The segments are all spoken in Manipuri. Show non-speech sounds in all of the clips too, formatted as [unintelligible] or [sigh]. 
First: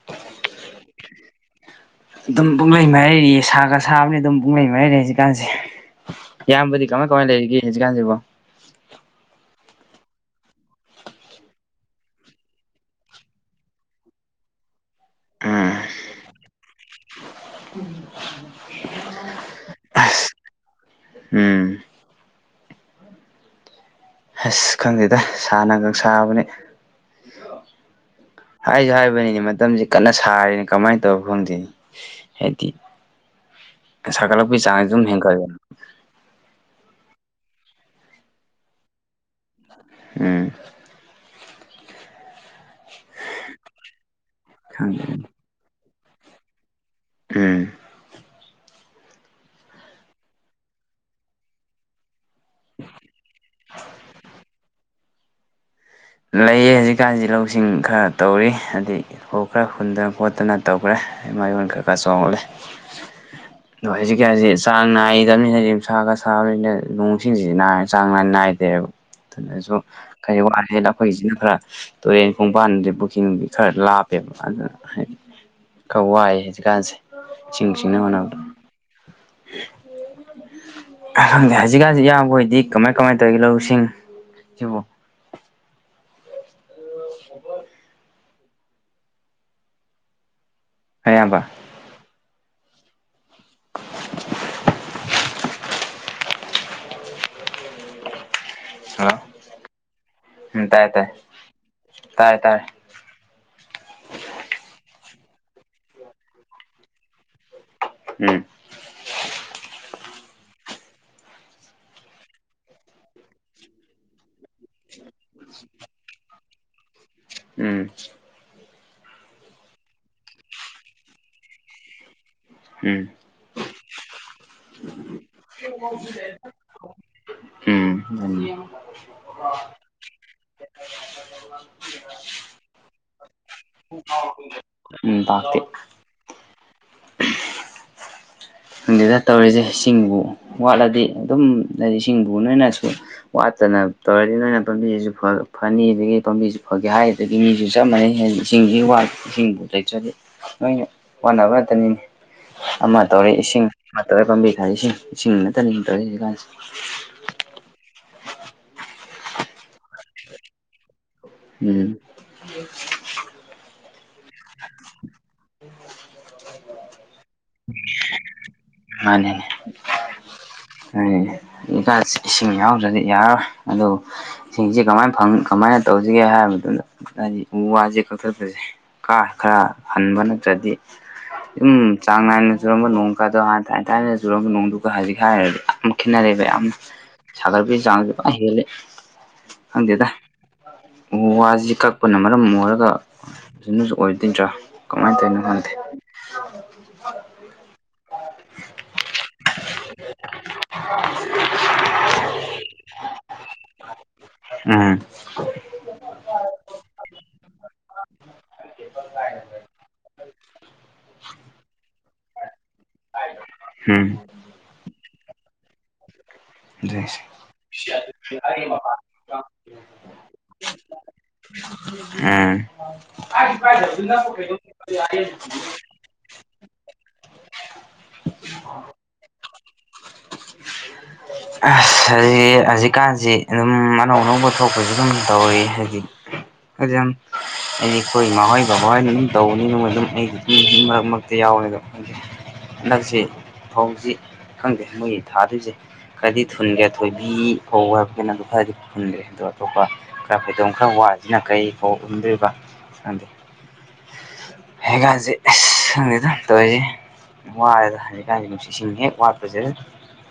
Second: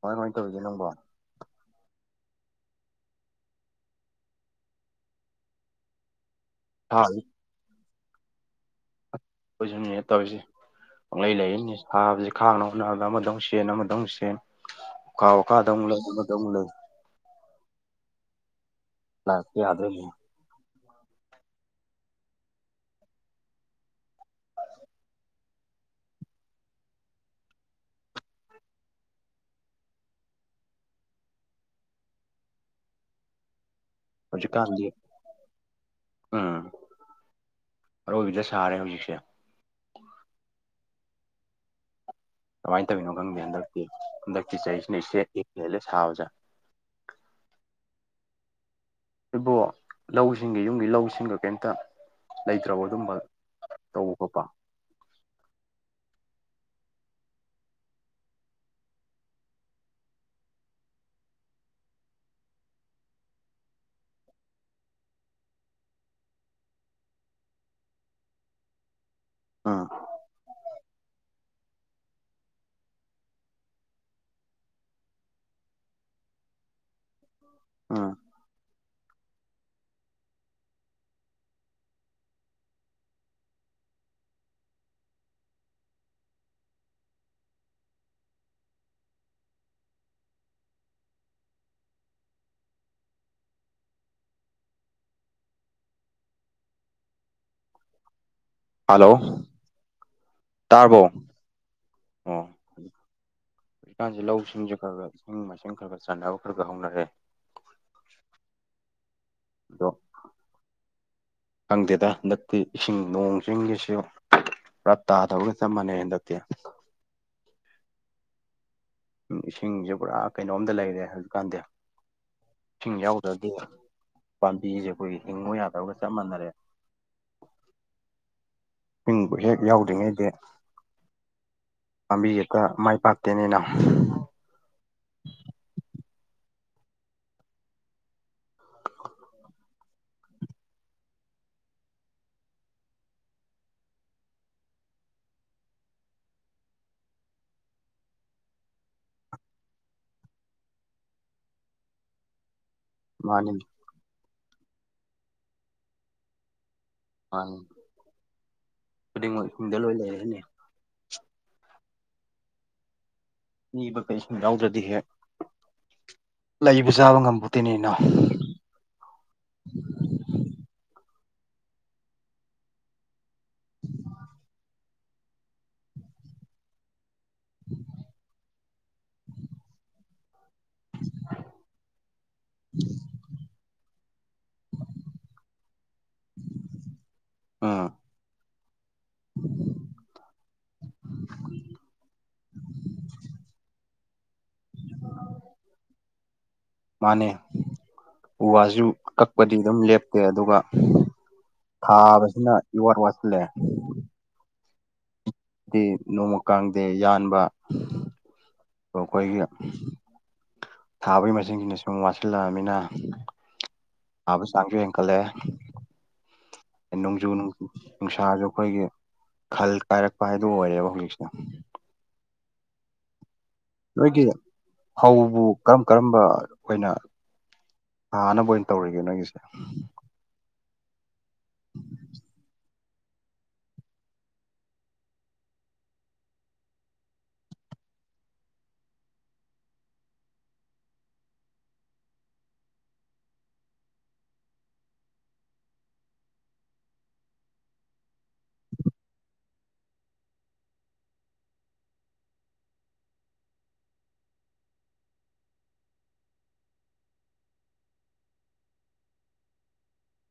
ꯀꯃꯥꯏ ꯀꯃꯥꯏ ꯇꯧꯔꯤꯒꯦ ꯅꯪꯕꯣ ꯑꯗꯨꯝ ꯄꯨꯡꯂꯩ ꯃꯥꯏꯔꯩꯔꯤꯌꯦ ꯁꯥꯒ ꯁꯥꯕꯅꯤ ꯑꯗꯨꯝ ꯄꯨꯡꯂꯩ ꯃꯥꯏꯔꯩ ꯂꯩ ꯍꯧꯖꯤꯀꯥꯟꯁꯦ ꯏꯌꯥꯝꯕꯗꯤ ꯀꯃꯥꯏ ꯁꯥꯁꯤ ꯀꯃꯥꯏꯅ ꯂꯩꯔꯤꯒꯦ ꯍꯧꯖꯤꯛꯀꯥꯟꯁꯤꯕꯣ ꯑꯣꯏꯁꯟꯅꯤꯅ ꯇꯧꯔꯤꯁꯦ ꯄꯣꯂꯩ ꯂꯩꯔꯤꯅꯤ ꯁꯥꯥꯕꯁꯤ ꯈꯥꯡꯅꯕ ꯍꯣꯠꯅꯕꯗ ꯑꯃꯗꯧ ꯁꯦꯟ ꯑꯃꯗꯧ ꯁꯦꯟ ꯀꯥꯎ ꯎꯝ ꯀꯥꯗ [unintelligible] ꯂꯩ [unintelligible] ꯂ ꯌꯥꯗ꯭ꯔꯣꯏ ꯑꯁ ꯎꯝ ꯑꯁ ꯈꯪꯗꯦꯗ ꯁꯥꯟꯅꯒ ꯁꯥꯕꯅꯦ ꯍꯥꯏꯁꯨ ꯍꯥꯏꯕꯅꯤꯅꯦ ꯃꯇꯝꯁꯤ ꯀꯟꯅ ꯁꯥꯔꯦꯅ ꯀꯃꯥꯏꯅ ꯇꯧꯕꯅꯣ ꯈꯪꯗꯦꯅꯤ ꯍꯥꯏꯗꯤ ꯁꯀꯠꯂꯛꯄ ꯍꯧꯖꯤꯛꯀꯥꯟꯗꯤ ꯆꯥꯡ ꯗꯨꯝ ꯍꯦꯟꯒꯠ ꯂꯛꯑꯥ ꯎꯝ ꯑꯔꯣꯏꯕꯤꯗ ꯁꯥꯔꯦ ꯍꯧꯖꯤꯛꯁꯦ ꯎꯝ ꯀꯃꯥꯏꯅ ꯇꯧꯔꯤꯅꯣ ꯈꯪꯗꯦ ꯍꯟꯗꯛꯇꯤ ꯍꯟꯗꯛꯇꯤ ꯆꯍꯤꯁꯤꯅ ꯈꯪꯗꯦꯅꯦ ꯏꯍꯦꯟ ꯍꯦꯜꯂꯦ ꯁꯥꯕꯁꯦ ꯎꯝ ꯑꯗꯨꯕ‌‌ꯣ ꯂꯧꯁꯤꯡꯒꯤ ꯌꯨꯝꯒꯤ ꯂꯧꯁꯤꯡꯒ ꯀꯩꯝꯇ ꯂꯩꯇ꯭ꯔꯕ ꯑꯗꯨꯝꯕ ꯇꯧꯕ ꯈꯣꯠꯄ ꯂꯩꯌꯦ ꯍꯧꯖꯤꯛꯀꯥꯟꯁꯤꯖꯤ ꯂꯧꯁꯤꯡ ꯈꯔ ꯇꯧꯔꯤ ꯑꯗꯒꯤ ꯍꯧꯈ꯭ꯔꯦ ꯍꯨꯟꯗꯅ ꯈꯣꯠꯇꯅ ꯇꯧꯈ꯭ꯔꯦ ꯏꯃꯥꯌꯣꯟ ꯈꯔ ꯈꯔ ꯆꯣꯡꯉꯠꯂꯦ [inaudible] ꯑꯗꯣ ꯍꯧꯖꯤꯛ ꯀꯟꯁꯤ ꯆꯥꯡ ꯅꯥꯏꯗꯕꯅꯤꯅ ꯅꯨꯡꯁꯥꯒ ꯁꯥꯕꯅꯤꯅ ꯅꯣꯡ ꯁꯤꯡꯁꯤꯅꯥ ꯆꯥꯡ ꯅꯥꯏ ꯅꯥꯏꯗꯦꯕ ꯑꯗꯨꯁꯨ ꯎꯝ ꯀꯩ ꯋꯥꯔꯦꯅ ꯑꯩꯈꯣꯏꯁꯤꯅ ꯈꯔ ꯇꯨꯔꯦꯟ ꯈꯣꯡꯕꯥꯟ ꯄꯨꯛ ꯅꯨꯡꯈꯤ ꯈꯔ ꯂꯥꯞꯄꯦꯕ ꯑꯗꯨꯅ ꯍꯥꯏꯗꯤ ꯈꯥꯋꯥꯏ ꯍꯧꯖꯤꯛꯀꯥꯟꯁꯦ ꯏꯁꯤꯡ ꯁꯤꯡꯅ ꯎꯝ ꯍꯣꯠꯅꯕꯗ [inaudible] ꯈꯪꯗꯦ ꯍꯧꯖꯤꯛꯀꯟꯁꯦ ꯏꯌꯥꯝꯕꯣꯏꯗꯤ ꯀꯃꯥꯏ ꯀꯃꯥꯏꯅ ꯇꯧꯔꯤꯒꯦ ꯂꯧ ꯁꯤꯡ ꯁꯤꯕꯨ ꯍ ꯏꯌꯥꯝꯕ ꯍꯂꯣ ꯍꯜꯂꯣ ꯎꯝ ꯇꯥꯏ ꯇꯥꯔꯕꯣ ꯇꯥꯏ ꯇꯥꯔꯦ ꯑꯣ ꯇꯥꯔꯦ ꯍꯧꯖꯤꯛꯀꯥꯟꯁꯤ ꯂꯧꯁꯤꯡꯁꯦ ꯈꯔ ꯈꯔ ꯏꯁꯤꯡ ꯃꯥꯏ ꯁꯤꯡ ꯈꯔ ꯈꯔ ꯆꯥꯏꯅꯕ ꯈꯔ ꯈꯔ ꯍꯧꯅꯔꯦ ꯎꯝ ꯑꯗꯣ ꯈꯪꯗꯦꯗ ꯍꯟꯗꯛꯇꯤ ꯏꯁꯤꯡ ꯅꯣꯡ ꯆꯤꯡꯁꯤꯁꯨ ꯄꯨꯔꯥ ꯇꯥꯗꯕꯒ ꯆꯞ ꯃꯥꯟꯅꯩ ꯍꯟꯗꯛꯇꯤ [unintelligible] ꯎꯝ ꯎꯝ ꯏꯁꯤꯡꯁꯦ ꯄꯨꯔꯥ ꯀꯩꯅꯣꯝꯗ ꯂꯩꯔꯦ ꯍꯧꯖꯤꯛꯀꯥꯟꯗꯤ ꯏꯁꯤꯡ ꯎꯝ ꯌꯥꯎꯗ꯭ꯔꯗꯤ ꯄꯥꯝꯕꯤꯁꯦ ꯑꯩꯈꯣꯏꯒꯤ ꯍꯤꯡꯉꯨ ꯌꯥꯗꯕꯒ ꯆꯞ ꯃꯥꯟꯅꯔꯦ ꯎꯝ ꯎꯝ ꯏꯁꯤꯡꯕꯨ ꯍꯦꯛ ꯌꯥꯎꯗ꯭ꯔꯤꯉꯩꯗꯤ ꯄꯥꯝꯕꯤ ꯍꯦꯛꯇ ꯃꯥꯏ ꯄꯥꯛꯇꯦꯅꯦ ꯏꯅꯥꯎ ꯎꯝ ꯇꯥꯥꯛꯇ [inaudible] ꯗꯪꯗꯤꯗ ꯇꯧꯔꯤꯖꯦ ꯏꯁꯤꯡꯕꯨ ꯋꯥꯠꯂꯗꯤ ꯑꯗꯨꯝ ꯍꯥꯏꯗꯤ ꯏꯁꯤꯡꯕꯨ ꯅꯣꯏꯅꯁꯨ ꯋꯥꯠꯇꯅ ꯇꯧꯔꯗꯤ ꯅꯣꯏꯅ ꯄꯥꯝꯕꯤꯖꯤꯖꯨ ꯐ ꯐꯅꯤ ꯑꯗꯒꯤ ꯄꯥꯝꯕꯤꯁꯤ ꯐꯒꯦ ꯍꯥꯏ ꯑꯗꯒꯤ ꯃꯤꯖꯨ ꯆꯞ ꯃꯥꯟꯅꯩ ꯍꯦ ꯏꯁꯤꯡꯖꯤ ꯋꯥꯠ ꯏꯁꯤꯡꯕꯨ ꯂꯩꯇ꯭ꯔꯗꯤ ꯅꯣꯏꯅ ꯋꯥꯅꯕ ꯉꯥꯛꯇꯅꯤꯅꯦ ꯑꯃ ꯇꯧꯔꯦ ꯃꯥꯅꯤ ꯏꯁꯤꯡ ꯑꯃ ꯇꯧꯔꯦ ꯄꯥꯝꯕꯤ ꯈꯔ ꯏꯁꯤꯡ ꯏꯁꯤꯡ ꯅꯠꯇꯅꯤ ꯇꯧꯔꯦ ꯍꯧꯖꯤꯛꯀꯥꯟꯁꯤ ꯃꯅꯤ ꯈꯨꯗꯤꯡꯃꯛ ꯏꯁꯤꯡꯗ ꯂꯣꯏ ꯂꯩꯔꯦꯅꯦ ꯎꯝ ꯅꯤꯕ ꯀꯩ ꯌꯥꯎꯗ꯭ꯔꯗꯤ ꯂꯩꯕ ꯆꯥꯕ ꯉꯝꯄꯣꯟꯇꯦꯅꯦ ꯏꯅꯥꯎ ꯃꯥꯅꯤꯅꯦ ꯑꯗꯨꯅꯤꯅꯦ ꯏꯁꯤꯡ ꯌꯥꯎꯗ꯭ꯔꯗꯤ ꯌꯥꯔꯔꯣꯏ ꯑꯗꯨꯕꯨ ꯏꯁꯤꯡꯖꯦ ꯀꯃꯥꯏ ꯐꯪ ꯀꯃꯥꯏꯅ ꯇꯧꯁꯤꯒꯦ ꯍꯥꯏꯔꯕꯗꯨꯗ ꯍꯥꯏꯗꯤ ꯎ ꯋꯥꯖꯦ ꯀꯛꯊꯠꯄꯖꯦ ꯀꯥ ꯈꯔ ꯍꯟꯕ ꯅꯠꯇ꯭ꯔꯗꯤ ꯑꯗꯨꯨꯝ ꯆꯥꯡ ꯅꯥꯏꯅ ꯆꯨꯔꯝꯕ ꯅꯣꯡ ꯀꯥꯗꯣ ꯍꯥꯟꯅ ꯊꯥꯏꯅ ꯊꯥꯏꯅ ꯆꯨꯔꯝꯕ ꯅꯣꯡꯗꯨꯒ ꯍꯥꯏꯖꯤꯛ ꯍꯥꯏꯔꯗꯤ ꯌꯥꯝ ꯈꯦꯠꯅꯔꯦꯕ ꯌꯥꯝꯅ ꯁꯥꯒꯠꯄꯒꯤ ꯎꯝ ꯆꯥꯡ ꯖꯨ ꯐꯖꯅ ꯍꯦꯜꯂꯦ ꯈꯪꯗꯦꯗ ꯎ ꯋꯥꯖꯤ ꯀꯛꯄꯅ ꯃꯔꯝ ꯑꯣꯏꯔꯒ ꯑꯁꯤꯅꯁꯨ ꯑꯣꯏꯗꯣꯏꯗ꯭ꯔꯥ ꯀꯃꯥꯏ ꯇꯧꯔꯤꯅꯣ ꯈꯪꯗꯦ ꯃꯥꯅꯦ ꯎ ꯋꯥꯖꯨ ꯀꯛꯄꯗꯤ ꯑꯗꯨꯝ ꯂꯦꯞꯇꯦ ꯑꯗꯨꯒ ꯊꯥꯕꯁꯤꯅ ꯏꯋꯥꯠ ꯋꯥꯠꯁꯤꯜꯂꯦ ꯎꯝ ꯗꯤ ꯅꯣꯡꯃ ꯀꯥꯡꯗꯦ ꯌꯥꯟꯕ ꯑꯩꯈꯣꯏꯒꯤ ꯊꯥꯕꯒꯤ ꯃꯁꯤꯡꯁꯤꯅ ꯁꯨꯝ ꯋꯥꯠꯁꯤꯜꯂꯛꯑꯃꯤꯅ ꯎꯝ ꯊꯥꯕ ꯆꯥꯡꯖꯨ ꯍꯦꯟꯀꯠꯂꯛꯑꯦ ꯑꯗꯨꯅꯤꯁꯦ ꯅꯣꯡꯖꯨ ꯅꯨꯡ ꯅꯨꯡꯁꯥꯖꯨ ꯑꯩꯈꯣꯏꯒꯤ ꯈꯜ ꯀꯥꯏꯔꯛꯄ ꯍꯥꯏꯗꯣ ꯑꯣꯏꯔꯦꯕ ꯍꯧꯖꯤꯛꯁꯦ ꯎꯝ ꯅꯣꯏꯒꯤ ꯐꯧꯕꯨ [unintelligible] ꯀꯔꯝ ꯀꯔꯝꯕ ꯑꯣꯏꯅ ꯊꯥꯅꯕ ꯑꯣꯏꯅ ꯇꯧꯔꯤꯒꯦ ꯅꯣꯏꯒꯤꯁꯦ ꯑꯁ ꯍꯧꯖꯤ ꯍꯧꯖꯤꯛꯀꯥꯟꯖꯤ ꯑꯗꯨꯝ ꯑꯅꯧ ꯑꯅꯧꯕ ꯊꯣꯛꯄꯖꯤ ꯗꯨꯝ ꯇꯧꯔꯤ ꯍꯧꯖꯤꯛ ꯍꯥꯏꯗꯤ ꯌꯥꯝ ꯑꯩꯗꯤ ꯑꯩꯈꯣꯏ ꯏꯃꯥꯍꯣꯏ ꯕꯕꯥꯍꯣꯏꯅ ꯑꯗꯨꯝ ꯇꯧꯕꯅꯤꯅ ꯃꯣꯏ ꯑꯗꯨꯝ ꯑꯩꯗꯤ ꯑꯗꯨꯝ ꯃꯔꯛ ꯃꯔꯛꯇ ꯌꯥꯎꯋꯦꯕ ꯍꯟꯗꯛꯁꯦ ꯐꯧꯖꯤ ꯈꯪꯗꯦ ꯃꯣꯏꯒꯤ ꯊꯥꯗꯣꯏꯖꯦ ꯈꯔꯗꯤ ꯊꯨꯟꯒ꯭ꯔꯦ ꯊꯣꯏꯕꯤ ꯐꯧ ꯍꯥꯏꯕꯒꯩꯅ ꯑꯗꯨ ꯈꯔꯗꯤ ꯍꯨꯟꯈ꯭ꯔꯦ ꯑꯗꯨ ꯑꯇꯣꯞꯄ ꯈꯔ ꯐꯩꯗꯣꯝ ꯈꯔ ꯋꯥꯁꯤꯅ ꯀꯔꯤ ꯐꯧ ꯍꯨꯟꯗꯣꯏꯕ ꯈꯪꯗꯦ ꯍꯦꯒꯥꯟꯖꯤ ꯑꯩꯁ ꯈꯪꯗꯦꯗ ꯇꯧꯔꯤꯖꯦ ꯋꯥꯔꯦꯗ ꯍꯧꯖꯤꯛ ꯀꯥꯟꯗꯤ ꯅꯨꯡꯁꯤꯠꯁꯤꯡ ꯍꯦꯛ ꯋꯥꯠꯄꯖꯤꯗ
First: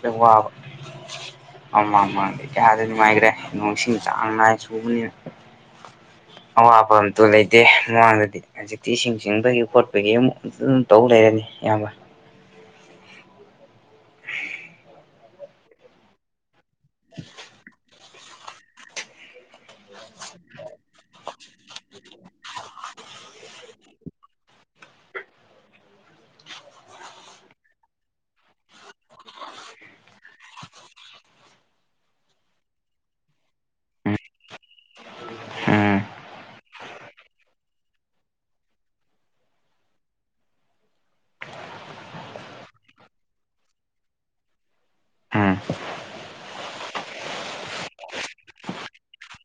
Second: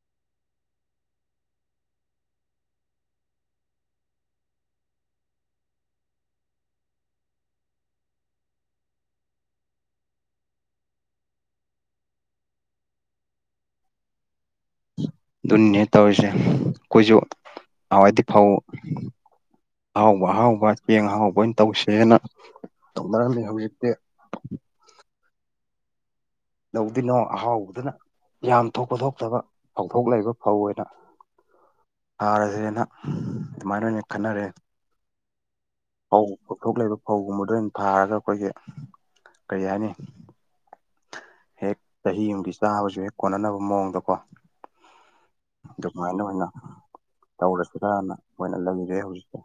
ꯍꯦꯛ ꯋꯥꯕ ꯇꯥꯕ ꯉꯝꯗꯕ ꯑꯃꯥꯡ ꯃꯥꯡꯗꯦ ꯀꯌꯥꯗꯤ ꯅꯨꯡꯉꯥꯏꯒ꯭ꯔꯦ ꯅꯣꯡꯁꯤꯡ ꯆꯥꯡ ꯅꯥꯏ ꯆꯨꯕꯅꯤꯅ ꯑꯋꯥꯕ ꯑꯝꯇꯣ ꯂꯩꯇꯦ ꯃꯃꯥꯡꯗꯗꯤ ꯍꯧꯖꯤꯛꯇꯤ ꯏꯁꯤꯡ ꯆꯤꯡꯕꯒꯤ ꯈꯣꯠꯄꯒꯤ ꯑꯃꯨꯛ ꯑꯗꯨꯝ ꯇꯧ ꯂꯩꯔꯅꯤ ꯏꯌꯥꯝꯕ ꯑꯗꯨꯅꯤꯅꯍꯦ ꯇꯧꯔꯤꯖꯦ ꯑꯩꯈꯣꯏꯁꯨ ꯅꯍꯥꯋꯥꯏꯗꯤ ꯐꯧ ꯑꯍꯥꯎꯕ ꯑꯍꯥꯎꯕ ꯆꯦꯡ ꯑꯍꯥꯎꯕ ꯑꯣꯏꯅ ꯇꯧꯁꯦꯅ ꯇꯧꯅꯔꯝꯅꯤ ꯍꯧꯖꯤꯛꯇꯤ ꯂꯧꯗꯤꯅꯣ ꯑꯍꯥꯎꯕꯗꯅ ꯌꯥꯝ ꯊꯣꯛꯄ ꯊꯣꯛꯇꯕ ꯐꯧꯊꯣꯛ ꯂꯩꯕ ꯐꯧ ꯑꯣꯏꯅ ꯊꯥꯔꯖꯦꯅ ꯑꯗꯨꯃꯥꯏꯅ ꯑꯣꯏꯅ ꯈꯟꯅꯔꯦ ꯎꯝ ꯐꯧ ꯐꯧꯊꯣꯛ ꯂꯩꯕ ꯐꯧꯒꯨꯝꯕꯗꯣ ꯑꯣꯏꯅ ꯊꯥꯔꯒ ꯑꯩꯈꯣꯏꯒꯤ ꯀꯔꯤ ꯍꯥꯏꯅꯤ ꯍꯦꯛ ꯆꯍꯤ ꯑꯃꯒꯤ ꯆꯥꯕꯖꯨ ꯍꯦꯛ ꯀꯣꯟꯅꯅꯕ ꯃꯑꯣꯡꯗꯀꯣ ꯎꯝ ꯑꯗꯨꯃꯥꯏꯅ ꯑꯣꯏꯅ ꯇꯧꯔꯁꯤꯔꯥꯅ ꯑꯣꯏꯅ ꯂꯩꯔꯦ ꯍꯧꯖꯤꯛꯁꯦ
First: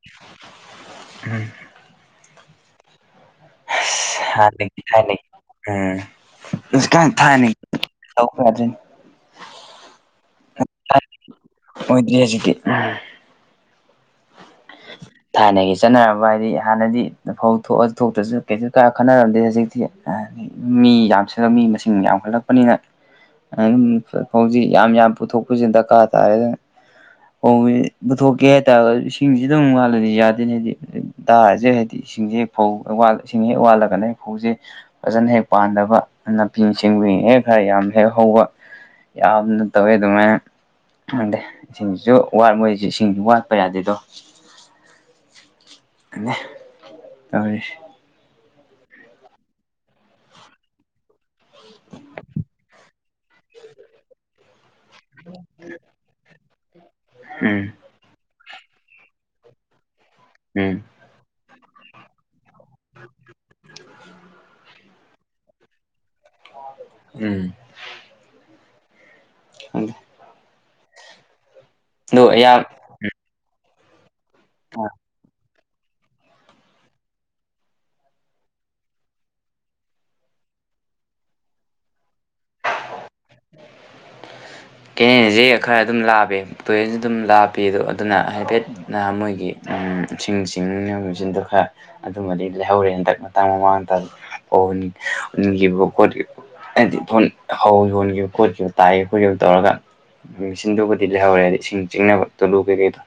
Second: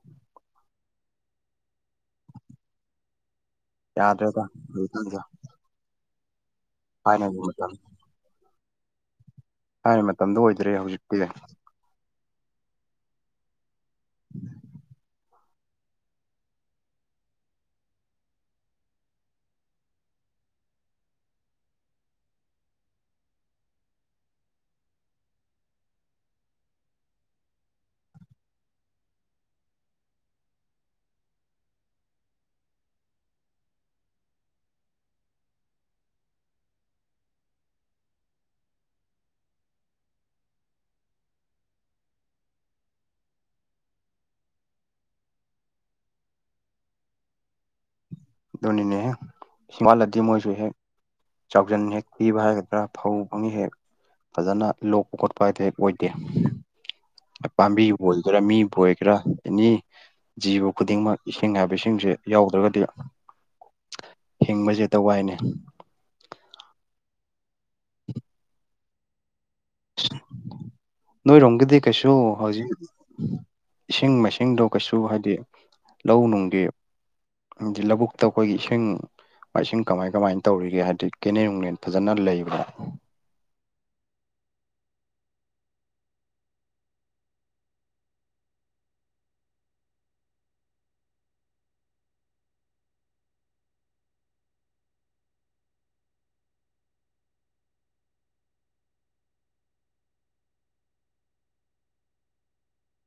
ꯎꯝ ꯌꯥꯗ꯭ꯔꯦꯗ ꯍꯥꯟꯅꯒꯤ ꯍꯧꯖꯤꯛꯀꯥꯟꯁꯦ ꯍꯥꯏꯅꯩ ꯎꯝ ꯍꯩꯖꯤꯛꯀꯥꯟ ꯊꯥꯏꯅꯒꯤ ꯇꯧꯕꯗꯨꯅꯤ ꯊꯥꯏꯅ ꯃꯇꯝꯗꯣ ꯑꯣꯏꯗ꯭ꯔꯦ ꯍꯧꯖꯤꯛꯇꯤ ꯃꯣꯏꯗꯤ ꯍꯩꯖꯤꯛꯗꯤ ꯎꯝ [unintelligible] ꯊꯥꯏꯅꯒꯤ ꯆꯠꯅꯔꯕ ꯍꯥꯏꯗꯤ ꯍꯥꯟꯅꯗꯤ ꯐꯧ ꯊꯣꯛꯑ ꯊꯣꯛꯇ꯭ꯔꯁꯨ ꯀꯩꯁꯨ ꯀꯥ ꯈꯠꯅꯔꯝꯗꯦ ꯍꯧꯖꯤꯛꯇꯤ ꯃꯤ ꯌꯥꯝꯁꯤꯜꯂꯛ ꯃꯤ ꯃꯁꯤꯡ ꯌꯥꯝꯈꯠꯂꯛꯄꯅꯤꯅ ꯑꯗꯨꯝ ꯍꯧꯖꯤꯛ ꯌꯥꯝ ꯌꯥꯝ ꯄꯨꯊꯣꯛꯄꯁꯤ ꯗꯔꯀꯥꯔ ꯇꯥꯔꯦꯗꯅ ꯍ ꯄꯧꯒꯤ ꯄꯨꯊꯣꯛꯀꯦ ꯍꯥꯏꯇꯥꯔꯒꯖꯨ ꯏꯁꯤꯡꯁꯤ ꯑꯗꯨꯝ ꯋꯥꯠꯂꯗꯤ ꯌꯥꯗꯦꯅꯦ ꯍꯥꯏꯗꯤ ꯗꯥꯔꯖꯦ ꯍꯥꯏꯗꯤ ꯏꯁꯤꯡꯖꯦ ꯐꯧ ꯋꯥꯠꯂ ꯏꯁꯤꯡ ꯍꯦꯛ ꯋꯥꯠꯂꯒꯅꯦ ꯍꯦꯛ ꯐꯧꯖꯦ ꯐꯖꯅ ꯍꯦꯛ ꯄꯥꯟꯗꯕ ꯅꯥꯄꯤ ꯁꯤꯡꯕꯤꯅ ꯍꯦꯛ ꯈꯔ ꯌꯥꯝ ꯍꯦꯛ ꯍꯧꯕ ꯌꯥꯝꯅ ꯇꯧꯋꯦ ꯑꯗꯨꯃꯥꯏꯅ ꯈꯪꯗꯦ ꯏꯁꯤꯡꯖꯤꯖꯨ ꯋꯥꯠ ꯃꯣꯏꯁꯨ ꯏꯁꯤꯡꯁꯨ ꯋꯥꯠ ꯄ ꯌꯥꯗꯦꯗꯣ ꯑꯅꯦ ꯇꯧꯔꯤꯁꯤ ꯗꯨꯅꯤꯅꯦ ꯍꯦ ꯁꯤꯃꯥꯟꯅꯗꯦ ꯃꯣꯢꯖꯨ ꯍꯦꯛ ꯆꯥꯎꯖꯟ ꯍꯦꯛ ꯊꯤꯕ ꯍꯥꯏꯒꯗ꯭ꯔꯥ ꯐꯧ ꯐꯪꯉꯦ ꯍꯦꯛ ꯐꯖꯅ ꯂꯣꯛꯄ ꯈꯣꯠꯄ ꯍꯥꯏꯗꯤ ꯍꯦꯛ ꯑꯣꯏꯗꯦ ꯎꯝ ꯄꯥꯝꯕꯤꯕꯨ ꯑꯣꯏꯒꯦꯔꯥ ꯃꯤꯕꯨ ꯑꯣꯏꯒꯦꯔꯥ ꯑꯦꯅꯤ ꯖꯤꯕ ꯎꯝ ꯈꯨꯗꯤꯡꯃꯛ ꯏꯁꯤꯡ ꯍꯥꯏꯕ ꯏꯁꯤꯡꯁꯦ ꯌꯥꯎꯗ꯭ꯔꯒꯗꯤ ꯍꯤꯡꯕꯖꯦ ꯍꯦꯛꯇ ꯋꯥꯏꯅꯦ ꯎꯝ ꯍꯪꯗꯦ ꯅꯣꯏꯔꯣꯝꯒꯤꯗꯤ ꯀꯩꯁꯨ ꯑꯗꯣ ꯑꯌꯥꯝ ꯍꯧꯖꯤꯛ ꯏꯁꯤꯡ ꯃꯥꯏꯁꯤꯡ ꯏꯁꯤꯡꯗꯣ ꯀꯩꯁꯨ ꯍꯥꯏꯗꯤ ꯂꯧ ꯅꯨꯡꯒꯤ ꯍꯥꯏꯗꯤ ꯂꯧꯕꯨꯛꯇ ꯑꯩꯈꯣꯏꯒꯤ ꯏꯁꯤꯡ ꯃꯥꯏꯁꯤꯡ ꯀꯃꯥꯏ ꯀꯃꯥꯏꯅ ꯇꯧꯔꯤꯒꯦ ꯍꯥꯏꯗꯤ ꯀꯦꯅꯦꯟ ꯅꯨꯡꯂꯦꯟ ꯐꯖꯅ ꯂꯩꯕꯅ ꯀꯦꯅꯦꯟꯖꯦ ꯈꯔ ꯑꯗꯨꯝ ꯂꯥꯞꯄꯦ ꯇꯨꯔꯦꯟꯁꯨ ꯑꯗꯨꯝ ꯂꯥꯞꯄꯤ ꯑꯗꯣ ꯑꯗꯨꯅ ꯍꯥꯏꯐꯦꯠ ꯅꯍ ꯃꯣꯏꯒꯤ ꯎꯝ ꯏꯁꯤꯡ ꯆꯤꯡꯅꯕ ꯃꯦꯆꯤꯟꯗꯣ ꯈꯔ ꯑꯗꯨꯃꯗꯤ ꯂꯩꯍꯧꯔꯦ ꯍꯟꯗꯛ ꯃꯇꯥꯡ ꯃꯃꯥꯡꯗ ꯎꯟ ꯎꯟꯈꯤꯕ ꯈꯣꯠꯈꯤ ꯍꯥꯏꯗꯤ ꯐꯣꯟ ꯍꯧ ꯌꯣꯟꯒꯤꯕ ꯈꯣꯠꯈꯤꯕ ꯇꯥꯏꯌꯦ ꯈꯣꯏꯒꯤ ꯍꯧꯖꯤꯛ ꯇꯧꯔꯒ ꯃꯦꯆꯤꯟꯗꯨꯕꯨꯗꯤ ꯂꯩꯍꯧꯔꯦ ꯍꯥꯏꯗꯤ ꯏꯁꯤꯡ ꯆꯤꯡꯅꯕ ꯇꯣꯂꯨ ꯀꯩꯀꯩꯗꯣ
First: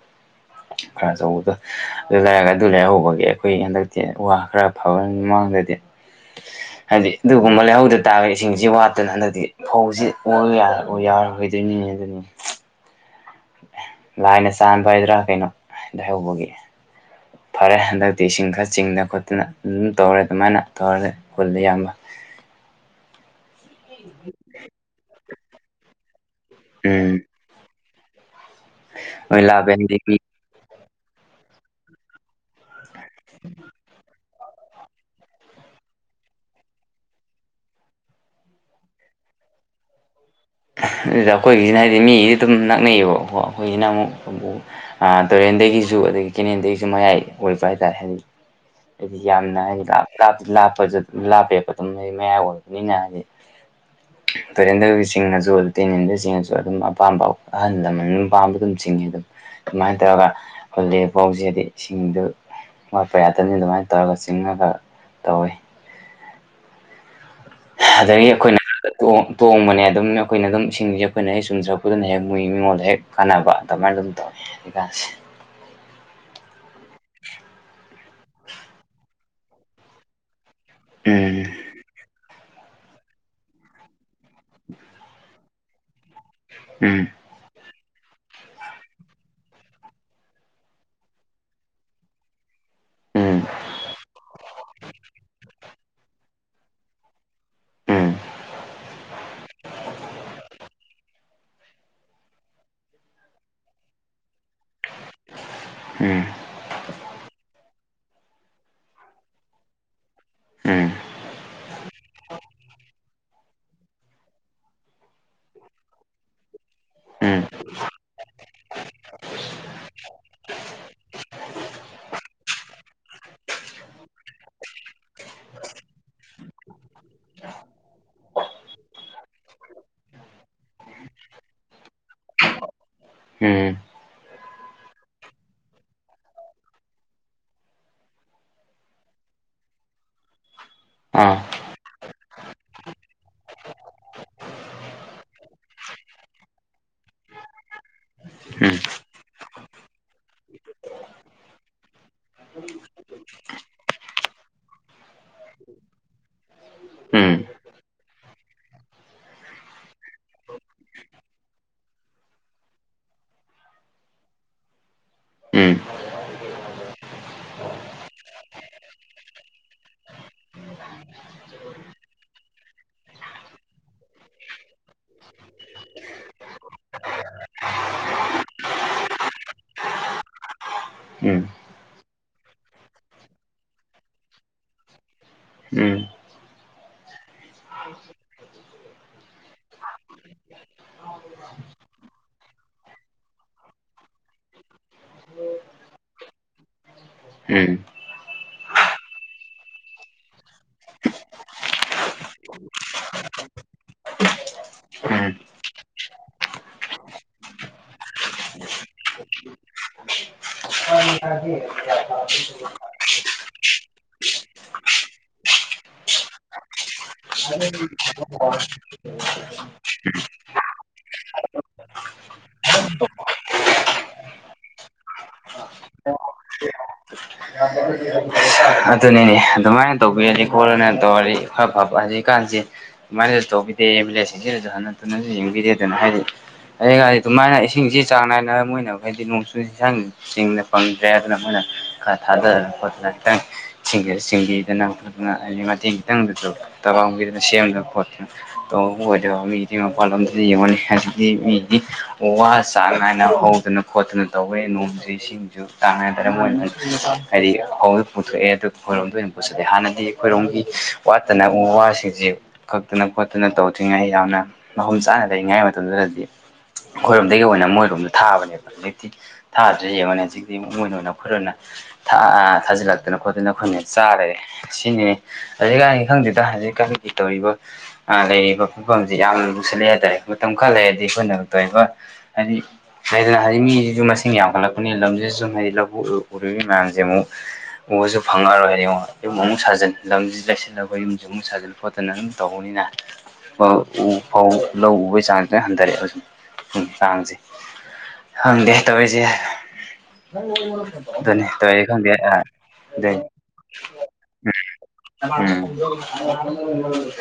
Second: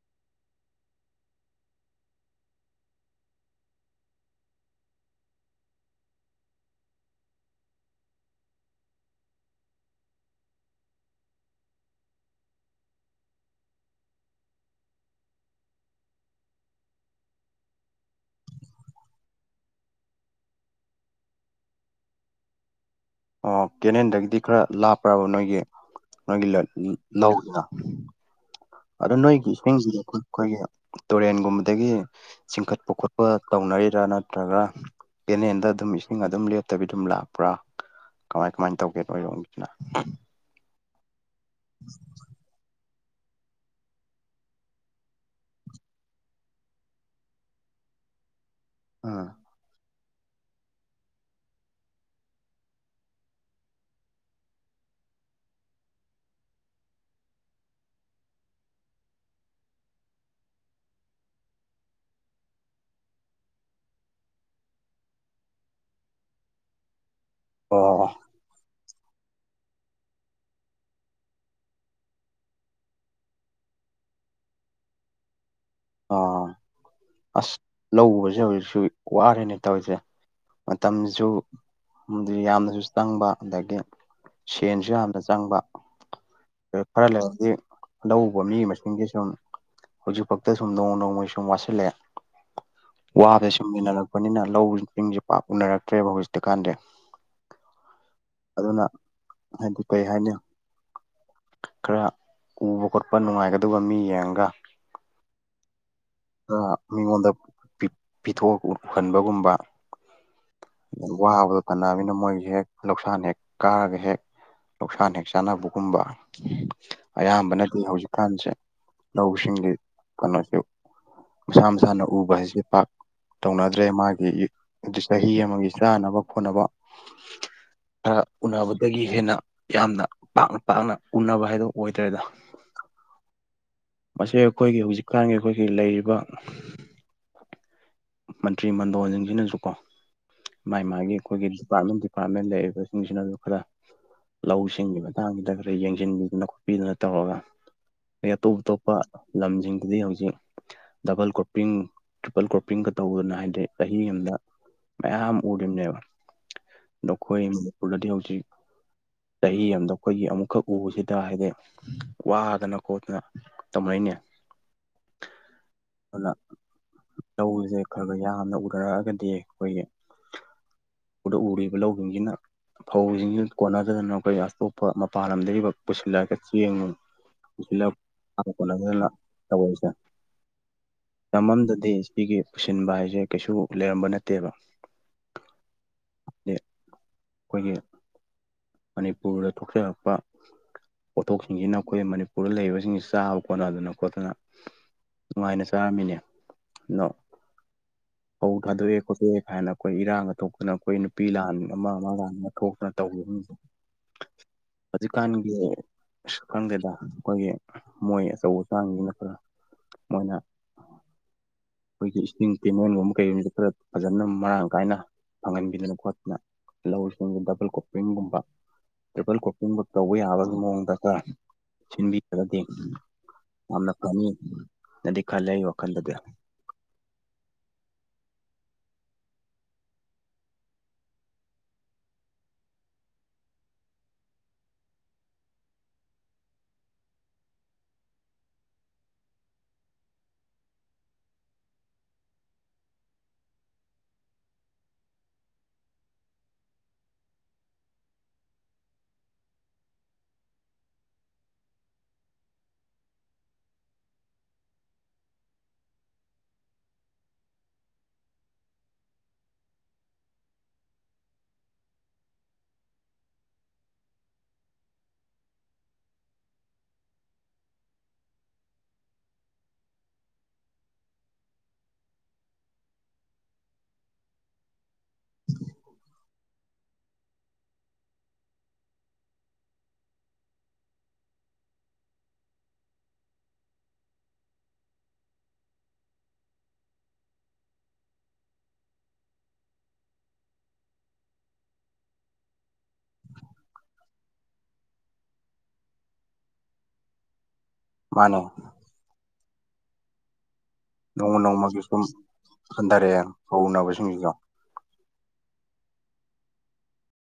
ꯈꯔ ꯑꯆꯧꯕꯗꯣ ꯑꯗꯨ ꯂꯩꯔꯒ ꯑꯗꯨ ꯂꯩꯍꯧꯕꯒꯤ ꯑꯩꯈꯣꯏ ꯍꯟꯗꯛꯇꯤ ꯋꯥ ꯈꯔ ꯐꯕ ꯃꯃꯥꯡꯗꯗꯤ [unintelligible] ꯍꯥꯏꯗꯤ ꯑꯗꯨꯒꯨꯝꯕ ꯂꯩꯍꯧꯗ ꯇꯥꯔꯒ ꯏꯁꯤꯡꯁꯤ ꯋꯥꯠꯇꯅ ꯍꯟꯗꯛꯇꯤ ꯐꯧꯁꯤ ꯑꯣꯏꯌꯨ ꯌꯥꯔ ꯑꯣ ꯌꯥꯔꯣꯏꯗꯣꯏꯅꯤꯅꯦ ꯑꯗꯨꯅꯤ ꯂꯥꯏꯅ ꯆꯥꯟꯕ ꯍꯥꯏꯗ꯭ꯔꯥ ꯀꯩꯅꯣ ꯂꯩꯍꯧꯕꯒꯤ ꯐꯔꯦ ꯍꯟꯗꯛꯇꯤ ꯏꯁꯤꯡ ꯈꯔ ꯆꯤꯡꯗꯅ ꯈꯣꯠꯇꯅ ꯑꯗꯨꯝ ꯇꯧꯔꯦ ꯑꯗꯨꯃꯥꯏꯅ ꯇꯧꯍꯜꯂꯦ ꯍꯨꯜꯂꯦ ꯏꯌꯥꯝꯕ ꯑꯣ ꯀꯦꯅꯦꯟꯗꯒꯤꯗꯤ ꯈꯔ ꯂꯥꯞꯄ꯭ꯔꯕ ꯅꯣꯏꯒꯤ ꯅꯣꯏꯒꯤ ꯂꯜ ꯂꯧ ꯎꯝ ꯂꯧꯗꯣ ꯑꯗ ꯍꯣꯏ ꯅꯣꯏꯒꯤ ꯏꯁꯤꯡꯁꯤꯗꯤ ꯂꯥꯕꯦꯟꯗꯤ ꯃꯤ ꯈꯣꯏ ꯑꯩꯈꯣꯏꯒꯤ ꯇꯨꯔꯦꯟꯒꯨꯝꯕꯗꯒꯤ ꯆꯤꯡꯈꯠꯄ ꯈꯣꯠꯄ ꯇꯧꯅꯔꯤꯔꯅ ꯅꯠꯇ꯭ꯔꯒ ꯄꯦꯅꯦꯟꯗ ꯑꯗꯨꯝ ꯏꯁꯤꯡ ꯑꯗꯨꯝ ꯂꯦꯞꯇꯕꯤ ꯑꯗꯨꯝ ꯂꯥꯛꯄ꯭ꯔꯥ ꯀꯃꯥꯏ ꯀꯃꯥꯏꯅ ꯇꯧꯒꯦ ꯅꯣꯏꯔꯣꯝꯒꯤꯁꯤꯅ ꯑꯗꯨꯗ ꯑꯩꯈꯣꯏꯒꯤꯁꯤꯅ ꯍꯥꯏꯗꯤ ꯃꯤꯒꯤꯗꯤ ꯑꯗꯨꯝ ꯅꯛꯅꯩꯌꯦꯕꯀꯣ ꯑꯩꯈꯣꯏꯒꯤꯅ ꯑꯃꯨꯛ ꯑ ꯇꯨꯔꯦꯟꯗꯒꯤꯁꯨ ꯑꯗꯒꯤ ꯀꯦꯅꯦꯟꯗꯒꯤꯁꯨ ꯃꯌꯥꯏ ꯑꯣꯏꯕ ꯍꯥꯏꯇꯥꯔꯦ ꯍꯥꯏꯗꯤ ꯗꯨꯒꯤ ꯎꯝ ꯌꯥꯝꯅ ꯑꯩꯒꯤꯗ ꯂꯥꯞꯄꯁꯨ ꯂꯥꯞꯄ ꯆꯠ ꯂꯥꯞꯄꯦ ꯑꯗꯨꯝ ꯑꯩ ꯃꯌꯥ ꯑꯣꯏꯔꯕꯅꯤꯅ ꯍꯥꯏꯗꯤ ꯇꯨꯔꯦꯟ ꯆꯤꯡꯅꯁꯨ ꯑꯗꯨ ꯇꯦꯟ ꯏꯟꯗꯁꯤꯡꯅꯁꯨ ꯑꯗꯨꯝ ꯑꯄꯥꯝꯕ ꯑꯍꯜ ꯂꯃꯟ ꯑꯗꯨꯝ ꯑꯄꯥꯝꯕ ꯑꯗꯨꯝ ꯆꯤꯡꯉꯦ ꯑꯗꯨꯝ ꯑꯗꯨꯃꯥꯏ ꯇꯧꯔꯒ ꯍꯨꯜꯂꯦ ꯐꯥꯎꯖꯤꯗꯤ ꯏꯁꯤꯡꯗꯨ ꯋꯥꯠꯄ ꯌꯥꯇꯝꯅꯤ ꯑꯗꯨꯃꯥꯏꯅ ꯇꯧꯔꯒ ꯆꯤꯡꯉꯒ ꯇꯧꯋꯤ ꯑꯣ ꯑꯗꯒꯤ ꯑꯩꯈꯣꯏꯅ ꯇꯣꯡ ꯇꯣꯡꯕꯅꯦ ꯑꯗꯨꯝ ꯑꯩꯈꯣꯏꯅ ꯑꯗꯨꯝ ꯏꯁꯤꯡꯖꯦ ꯑꯩꯈꯣꯏꯅ ꯍꯦꯛ ꯆꯨꯝꯖꯔꯛꯄꯗꯨꯅ ꯍꯦꯛ ꯃꯣꯏ ꯃꯤꯉꯣꯟꯗ ꯍꯦꯛ ꯀꯥꯟꯅꯕ ꯑꯗꯨꯃꯥꯏꯅ ꯑꯗꯨꯝ ꯇꯧꯋꯤ ꯍꯧꯖꯤꯀꯥꯟꯁꯦ ꯑꯥ ꯑꯁ ꯂꯧꯎꯕꯁꯦ ꯍꯧꯖꯤꯛꯁꯨ ꯋꯥꯔꯦꯅꯦ ꯇꯧꯔꯤꯁꯦ ꯃꯇꯝꯖꯨ ꯍꯨꯝꯗ꯭ꯔꯤ ꯌꯥꯝꯅꯁꯨ ꯆꯪꯕ ꯑꯗꯒꯤ ꯁꯦꯟꯁꯨ ꯌꯥꯝꯅ ꯆꯪꯕ꯫ ꯎꯝ ꯈꯔ ꯂꯩꯔꯗꯤ ꯂꯧꯕ ꯃꯤ ꯃꯁꯤꯡꯒꯤ ꯁꯨꯝ ꯍꯧꯖꯤꯛ ꯐꯥꯎ ꯇꯁꯨꯝ ꯅꯣꯡꯃ ꯅꯣꯡꯃꯒꯤ ꯁꯨꯝ ꯋꯥꯁꯤꯜꯂꯦ꯫ ꯎꯝ ꯋꯥꯗ ꯁꯨꯃꯤꯟꯅꯔꯛꯄꯅꯤꯅ ꯂꯧꯔꯤꯁꯤꯡꯁꯦ ꯄꯥꯛ ꯎꯅꯔꯛꯇ꯭ꯔꯦꯕ ꯍꯧꯖꯤꯛꯇꯤ ꯀꯥꯟꯗꯤ꯫ ꯎꯝ꯫ ꯑꯗꯨꯅ ꯍꯥꯏꯗꯤ ꯀꯔꯤ ꯍꯥꯏꯅꯤ꯫ ꯈꯔ ꯎꯕ ꯈꯣꯠꯄ ꯅꯨꯡꯉꯥꯏꯒꯗꯧꯕ ꯃꯤ ꯌꯦꯡꯉꯒ ꯎꯝ꯫ ꯈꯔ ꯃꯤꯉꯣꯟꯗ ꯄꯤ ꯄꯤꯊꯣꯛ ꯎꯍꯟꯕꯒꯨꯝꯕ ꯎꯝ꯫ ꯋꯥꯕꯗꯣ ꯇꯥꯟꯅꯝꯅꯤꯅ ꯃꯣꯏꯖꯦ ꯍꯦꯛ ꯂꯧꯁꯥꯟ ꯍꯦꯛ ꯀꯥꯔꯒ ꯍꯦꯛ ꯂꯧꯁꯥꯟ ꯍꯦꯛ ꯆꯥꯟꯅꯕꯒꯨꯝꯕ ꯎꯝ ꯑꯌꯥꯝꯕꯅꯗꯤ ꯍꯧꯖꯤꯛꯀꯥꯟꯁꯦ ꯂꯧꯁꯤꯡꯒꯤ ꯀꯩꯅꯣꯁꯨ ꯃꯁꯥ ꯃꯁꯥꯅ ꯎꯕ ꯍꯥꯏꯁꯦ ꯄꯥꯛ ꯇꯧꯅꯗ꯭ꯔꯦ ꯃꯥꯒꯤ ꯏ ꯗꯤꯁ ꯆꯍꯤ ꯑꯃꯒꯤ ꯆꯥꯅꯕ ꯈꯣꯠꯅꯕ ꯈꯔ ꯎꯅꯕꯗꯒꯤ ꯍꯦꯟꯅ ꯌꯥꯝꯅ ꯄꯥꯛꯅ ꯄꯥꯛꯅ ꯎꯅꯕ ꯍꯥꯏꯗꯣ ꯑꯣꯏꯗ꯭ꯔꯦꯗ ꯎꯝ ꯃꯁꯤ ꯑꯩꯈꯣꯏꯒꯤ ꯍꯧꯖꯤꯛꯀꯥꯟꯒꯤ ꯑꯩꯈꯣꯏꯒꯤ ꯂꯩꯔꯤꯕ ꯃꯟꯇ꯭ꯔꯤ ꯃꯟꯗꯣꯟꯖꯤꯡꯖꯤꯅꯖꯨ ꯀꯣ ꯃꯥꯥꯏ ꯃꯥꯒꯤ ꯑꯥ ꯑꯩꯈꯣꯏꯒꯤ ꯗꯤꯄꯥꯔꯠꯃꯦꯟ-ꯗꯤꯄꯥꯔꯠꯃꯦꯟ ꯂꯩꯔꯤꯕꯁꯤꯡꯁꯤꯅꯁꯨ ꯈꯔ ꯂꯧꯁꯤꯡꯒꯤ ꯃꯇꯥꯡꯁꯤꯗ ꯈꯔ ꯌꯦꯡꯁꯤꯟꯕꯤꯗꯅ ꯈꯣꯠꯄꯤꯗꯅ ꯇꯧꯔꯒ ꯑꯗꯩ ꯑꯇꯣꯞ ꯎꯝ ꯑꯇꯣꯞ ꯄꯥ ꯂꯝꯁꯤꯡꯁꯤꯗꯤ ꯍꯧꯖꯤꯛ ꯗꯕꯜ ꯀ꯭ꯔꯣꯄꯤꯡ ꯇ꯭ꯔꯤꯄꯜ ꯀ꯭ꯔꯣꯞꯄꯤꯡꯒ ꯇꯧꯗꯅ ꯍꯥꯏꯗꯤ ꯆꯍꯤ ꯑꯃꯗ ꯃꯌꯥꯝ ꯎꯔꯤꯕꯅꯦꯕ ꯗꫭ ꯎꯝ ꯑꯈꯣꯏ ꯃꯅꯤꯄꯨꯔꯗꯗꯤ ꯍꯧꯖꯤꯛ ꯆꯍꯤ ꯑꯃꯗ ꯑꯩꯈꯣꯏꯒꯤ ꯑꯃꯨꯛꯈꯛ ꯎꯕꯁꯤꯗ ꯍꯥꯏꯗꯤ ꯋꯥꯗꯅ ꯈꯣꯠꯇꯅ ꯇꯧꯃꯩꯅꯦ ꯎꯝ ꯑꯗꯨꯅ ꯇꯧꯕꯁꯦ ꯈꯔ ꯈꯔ ꯌꯥꯝꯅ ꯎꯅꯔꯛꯑꯒꯗꯤ ꯑꯈꯣꯏꯒꯤ ꯗ ꯎꯔꯤꯕ ꯂꯧꯁꯤꯡꯁꯤꯅ ꯐꯧꯁꯤꯡꯁꯤ ꯀꯣꯟꯅꯗꯗꯅ ꯑꯩꯈꯣꯏ ꯑꯇꯣꯞꯄ ꯃꯄꯥꯟ ꯂꯝꯗꯒꯤꯒ ꯄꯨꯁꯤꯜꯂꯒ ꯆꯦꯡ [inaudible] ꯎꯝ ꯇꯝ ꯑꯃꯗꯗꯤ ꯁꯤꯒꯤ ꯄꯨꯁꯤꯟꯕ ꯍꯥꯏꯁꯦ ꯀꯩꯁꯨ ꯂꯩꯔꯝꯕ ꯅꯠꯇꯦꯕ꯫ ꯎꯝ ꯈꯣꯏꯒꯤ ꯃꯅꯤꯄꯨꯔꯗ ꯊꯣꯛꯆꯔꯛꯄ ꯄꯣꯠꯊꯣꯛꯁꯤꯡꯁꯤꯅ ꯑꯩꯈꯣꯏ ꯃꯅꯤꯄꯨꯔꯗ ꯂꯩꯔꯤꯕꯁꯤꯡꯁꯤ ꯆꯥꯕ ꯀꫭꯅꯗꯅ ꯈꯣꯠꯇꯅ ꯅꯨꯡꯉꯥꯏꯅ ꯆꯥꯔꯝꯃꯤꯅꯦ ꯅꯣ꯫ ꯎꯝ꯫ [inaudible] ꯐꯧ ꯊꯥꯗꯣꯛꯑꯦ ꯈꯣꯠꯇꯣꯛꯑꯦ ꯀꯥꯏꯅ ꯑꯩꯈꯣꯏ ꯏꯔꯥꯡꯒ ꯊꯣꯛꯇꯅ ꯑꯩꯈꯣꯏ ꯅꯨꯄꯤ ꯂꯥꯟ ꯑꯃ ꯑꯃ ꯂꯥꯟ ꯑꯃ ꯊꯣꯛꯇꯅ꯫ [inaudible] ꯎꯝ ꯍꯧꯖꯤꯛꯀꯥꯟꯒꯤ ꯑꯁ ꯈꯪꯗꯦꯗ ꯑꯈꯣꯏꯒꯤ ꯃꯣꯏ ꯑꯆꯧ ꯑꯁꯡꯁꯤꯅ ꯈꯔ [inaudible] [inaudible] ꯑꯈꯣꯏꯒꯤ ꯏꯁ꯭ꯇꯤꯡ ꯄꯦꯃꯦꯟꯒꯨꯝꯕ ꯀꯩꯒꯨꯝꯕꯗ ꯈꯔ ꯐꯖꯅ ꯃꯔꯥꯡ ꯀꯥꯏꯅ ꯐꯪꯍꯟꯕꯤꯗꯅ ꯈꯣꯠꯇꯅ ꯂꯧꯁꯤꯡ ꯗꯕꯜ ꯀ꯭ꯔꯣꯄꯤꯡꯒꯨꯝꯕ ꯇꯔꯤꯄꯜ ꯀꯣꯛ ꯀꯨꯝꯕ ꯇꯧꯕ ꯌꯥꯕꯒꯤ ꯃꯑꯣꯡꯗ ꯈꯔ ꯁꯤꯟꯕꯤꯔꯒꯗꯤ ꯌꯥꯝꯅ ꯐꯅꯤ ꯅꯗꯤ ꯈꯜꯂꯦ ꯑꯩ ꯋꯥꯈꯜꯗꯗꯤ꯫ [inaudible] ꯑꯗꯨꯅꯤꯅꯦ ꯑꯗꯨꯃꯥꯏꯅ ꯇꯧꯕꯤꯔꯗꯤ ꯈꯣꯠꯂꯨꯅ ꯇꯧꯔꯗꯤ ꯏꯐ ꯐꯕ ꯍꯧꯖꯤꯛꯀꯥꯟꯁꯤ ꯑꯗꯨꯃꯥꯏꯅꯁꯨ ꯇꯧꯕꯤꯗꯦ ꯑꯦꯝ ꯑꯦꯜ ꯑꯦꯁꯤꯡꯁꯤꯗꯁꯨ ꯍꯟꯅ ꯊꯨꯅꯁꯨ ꯌꯦꯡꯕꯤꯗ‌ꯦꯗ ꯅ ꯍꯥꯏꯔꯤ ꯑꯩ ꯍꯥꯏ ꯑꯗꯨꯃꯥꯏꯅ ꯏꯁꯤꯡꯁꯤ ꯆꯥꯡ ꯅꯥꯏꯅ ꯃꯣꯏꯅꯕ ꯍꫭꯏꯗꯤ ꯅꯣꯡꯆꯨꯁꯤ ꯁꯪꯉꯤ ꯆꯤꯡꯅ ꯐꯪꯗ꯭ꯔꯦ ꯑꯗꯨꯅ ꯃꯣꯏꯅ ꯈꯔ ꯊꯥꯗꯔ ꯈꯣꯠꯅ ꯈꯤꯇꯪ [inaudible] [inaudible] ꯇꯅ ꯈꯣꯠꯇꯅ ꯇꯧꯋꯦ ꯅꯣꯡꯁꯨ ꯏꯁꯤꯡꯁꯨ ꯆꯥꯡꯅꯥꯏꯗꯝ ꯑꯣꯏ ꯍꯥꯏꯗꯤ ꯍꯧ ꯄꯨꯊꯣꯛꯑꯦ ꯑꯗꯨ ꯈꯣꯏꯔꯣꯝꯗ ꯑꯣꯏꯅ ꯄꯨꯁꯤꯜꯂꯦ ꯍꯥꯟꯅꯗꯤ ꯈꯣꯏꯔꯣꯝꯒꯤ ꯋꯥꯠꯇꯅ ꯎ ꯋꯥꯁꯤꯡꯁꯤ ꯀꯛꯇꯅ ꯈꯣꯠꯇꯅ ꯇꯧꯗ꯭ꯔꯤꯉꯩ ꯌꯥꯝꯅ ꯃꯐꯝ ꯆꯥꯅ ꯂꯩꯉꯥꯏ ꯃꯇꯝꯗꯨꯗꯗꯤ ꯑꯩꯈꯣꯏꯔꯣꯝꯗꯒꯤ ꯑꯣꯏꯅ ꯃꯣꯏꯔꯣꯝꯗ ꯊꯥꯕꯅꯦꯕ ꯍꯧꯖꯤꯛꯇꯤ ꯊꯥꯗ꯭ꯔꯤ ꯌꯦꯡꯉꯅꯤ ꯍꯧꯖꯤꯛꯇꯤ ꯏꯣꯏꯅ ꯑꯣꯏꯅ ꯐꯠ ꯑꯣꯏꯅ ꯊꯥꯖꯤꯜꯂꯛꯦ ꯐꯠꯇꯅ ꯈꯣꯠꯇꯅ ꯑꯩꯈꯣꯏꯅ ꯆꯥꯔꯦ ꯁꯤꯅꯤ ꯍꯧꯖꯤꯛꯀꯥꯟꯒꯤ ꯈꯪꯗꯗ ꯍꯧꯖꯤꯛꯀꯥꯟꯒꯤ ꯇꯧꯔꯤꯕ ꯂꯩꯔꯤꯕ ꯐꯨꯡꯐꯝꯁꯤꯦ ꯌꯥꯝꯅ ꯂꯨꯁꯜꯂꯦ ꯍꯥꯏꯇꯥꯔꯦ ꯃꯇꯝ ꯈꯔ ꯂꯩꯔꯗꯤ ꯑꯩꯈꯣꯏꯅꯛꯇꯕ ꯍꯥꯏꯔꯤ ꯂꯩꯗꯅ ꯍꯥꯏꯗꯤ ꯃꯤꯁꯤꯁꯨ ꯃꯁꯤꯡ ꯌꯥꯝꯈꯠꯂꯛꯄꯅꯤ ꯂꯝꯁꯤꯗ ꯁꯨꯝ ꯍꯥꯏꯗꯤ ꯂꯧꯕꯨ ꯎ ꯃꯌꯥꯝꯁꯦ ꯑꯃꯨꯛ ꯎꯁꯨ ꯐꯪꯉꯔꯣꯏ ꯍ ꯌꯦꯡꯉꯣ ꯌꯨꯝ ꯑꯃꯨꯛ ꯁꯥꯖꯟ ꯂꯝꯁꯤ ꯂꯩꯁꯤꯜꯂꯒ ꯌꯨꯝꯁꯨ ꯑꯃꯨꯛ ꯁꯥꯖꯟ ꯈꯣꯠꯇꯅ ꯑꯗꯨꯝ ꯇꯧꯕꯅꯤꯅ ꯐ ꯎ ꯐꯧ ꯂꯧ ꯎꯕꯒꯤ ꯆꯥꯡꯁꯤ ꯂꯣꯏ ꯍꯟꯊꯔꯛꯑꯦꯕ ꯁꯨꯝ ꯆꯥꯡꯁꯦ꯫ ꯃꯥꯅꯦ ꯈꯪꯗꯦ ꯇꯧꯔꯤꯁꯦ ꯑꯗꯨꯅꯤ ꯇꯧꯔꯤꯁꯦ ꯈꯪꯗꯦ ꯑ꯫ ꯍꯟꯗꯔꯦ ꯑꯗꯨꯅꯤ ꯐꯧ ꯎꯅꯕꯁꯤꯡꯒꯤꯁꫭ꯫ [inaudible]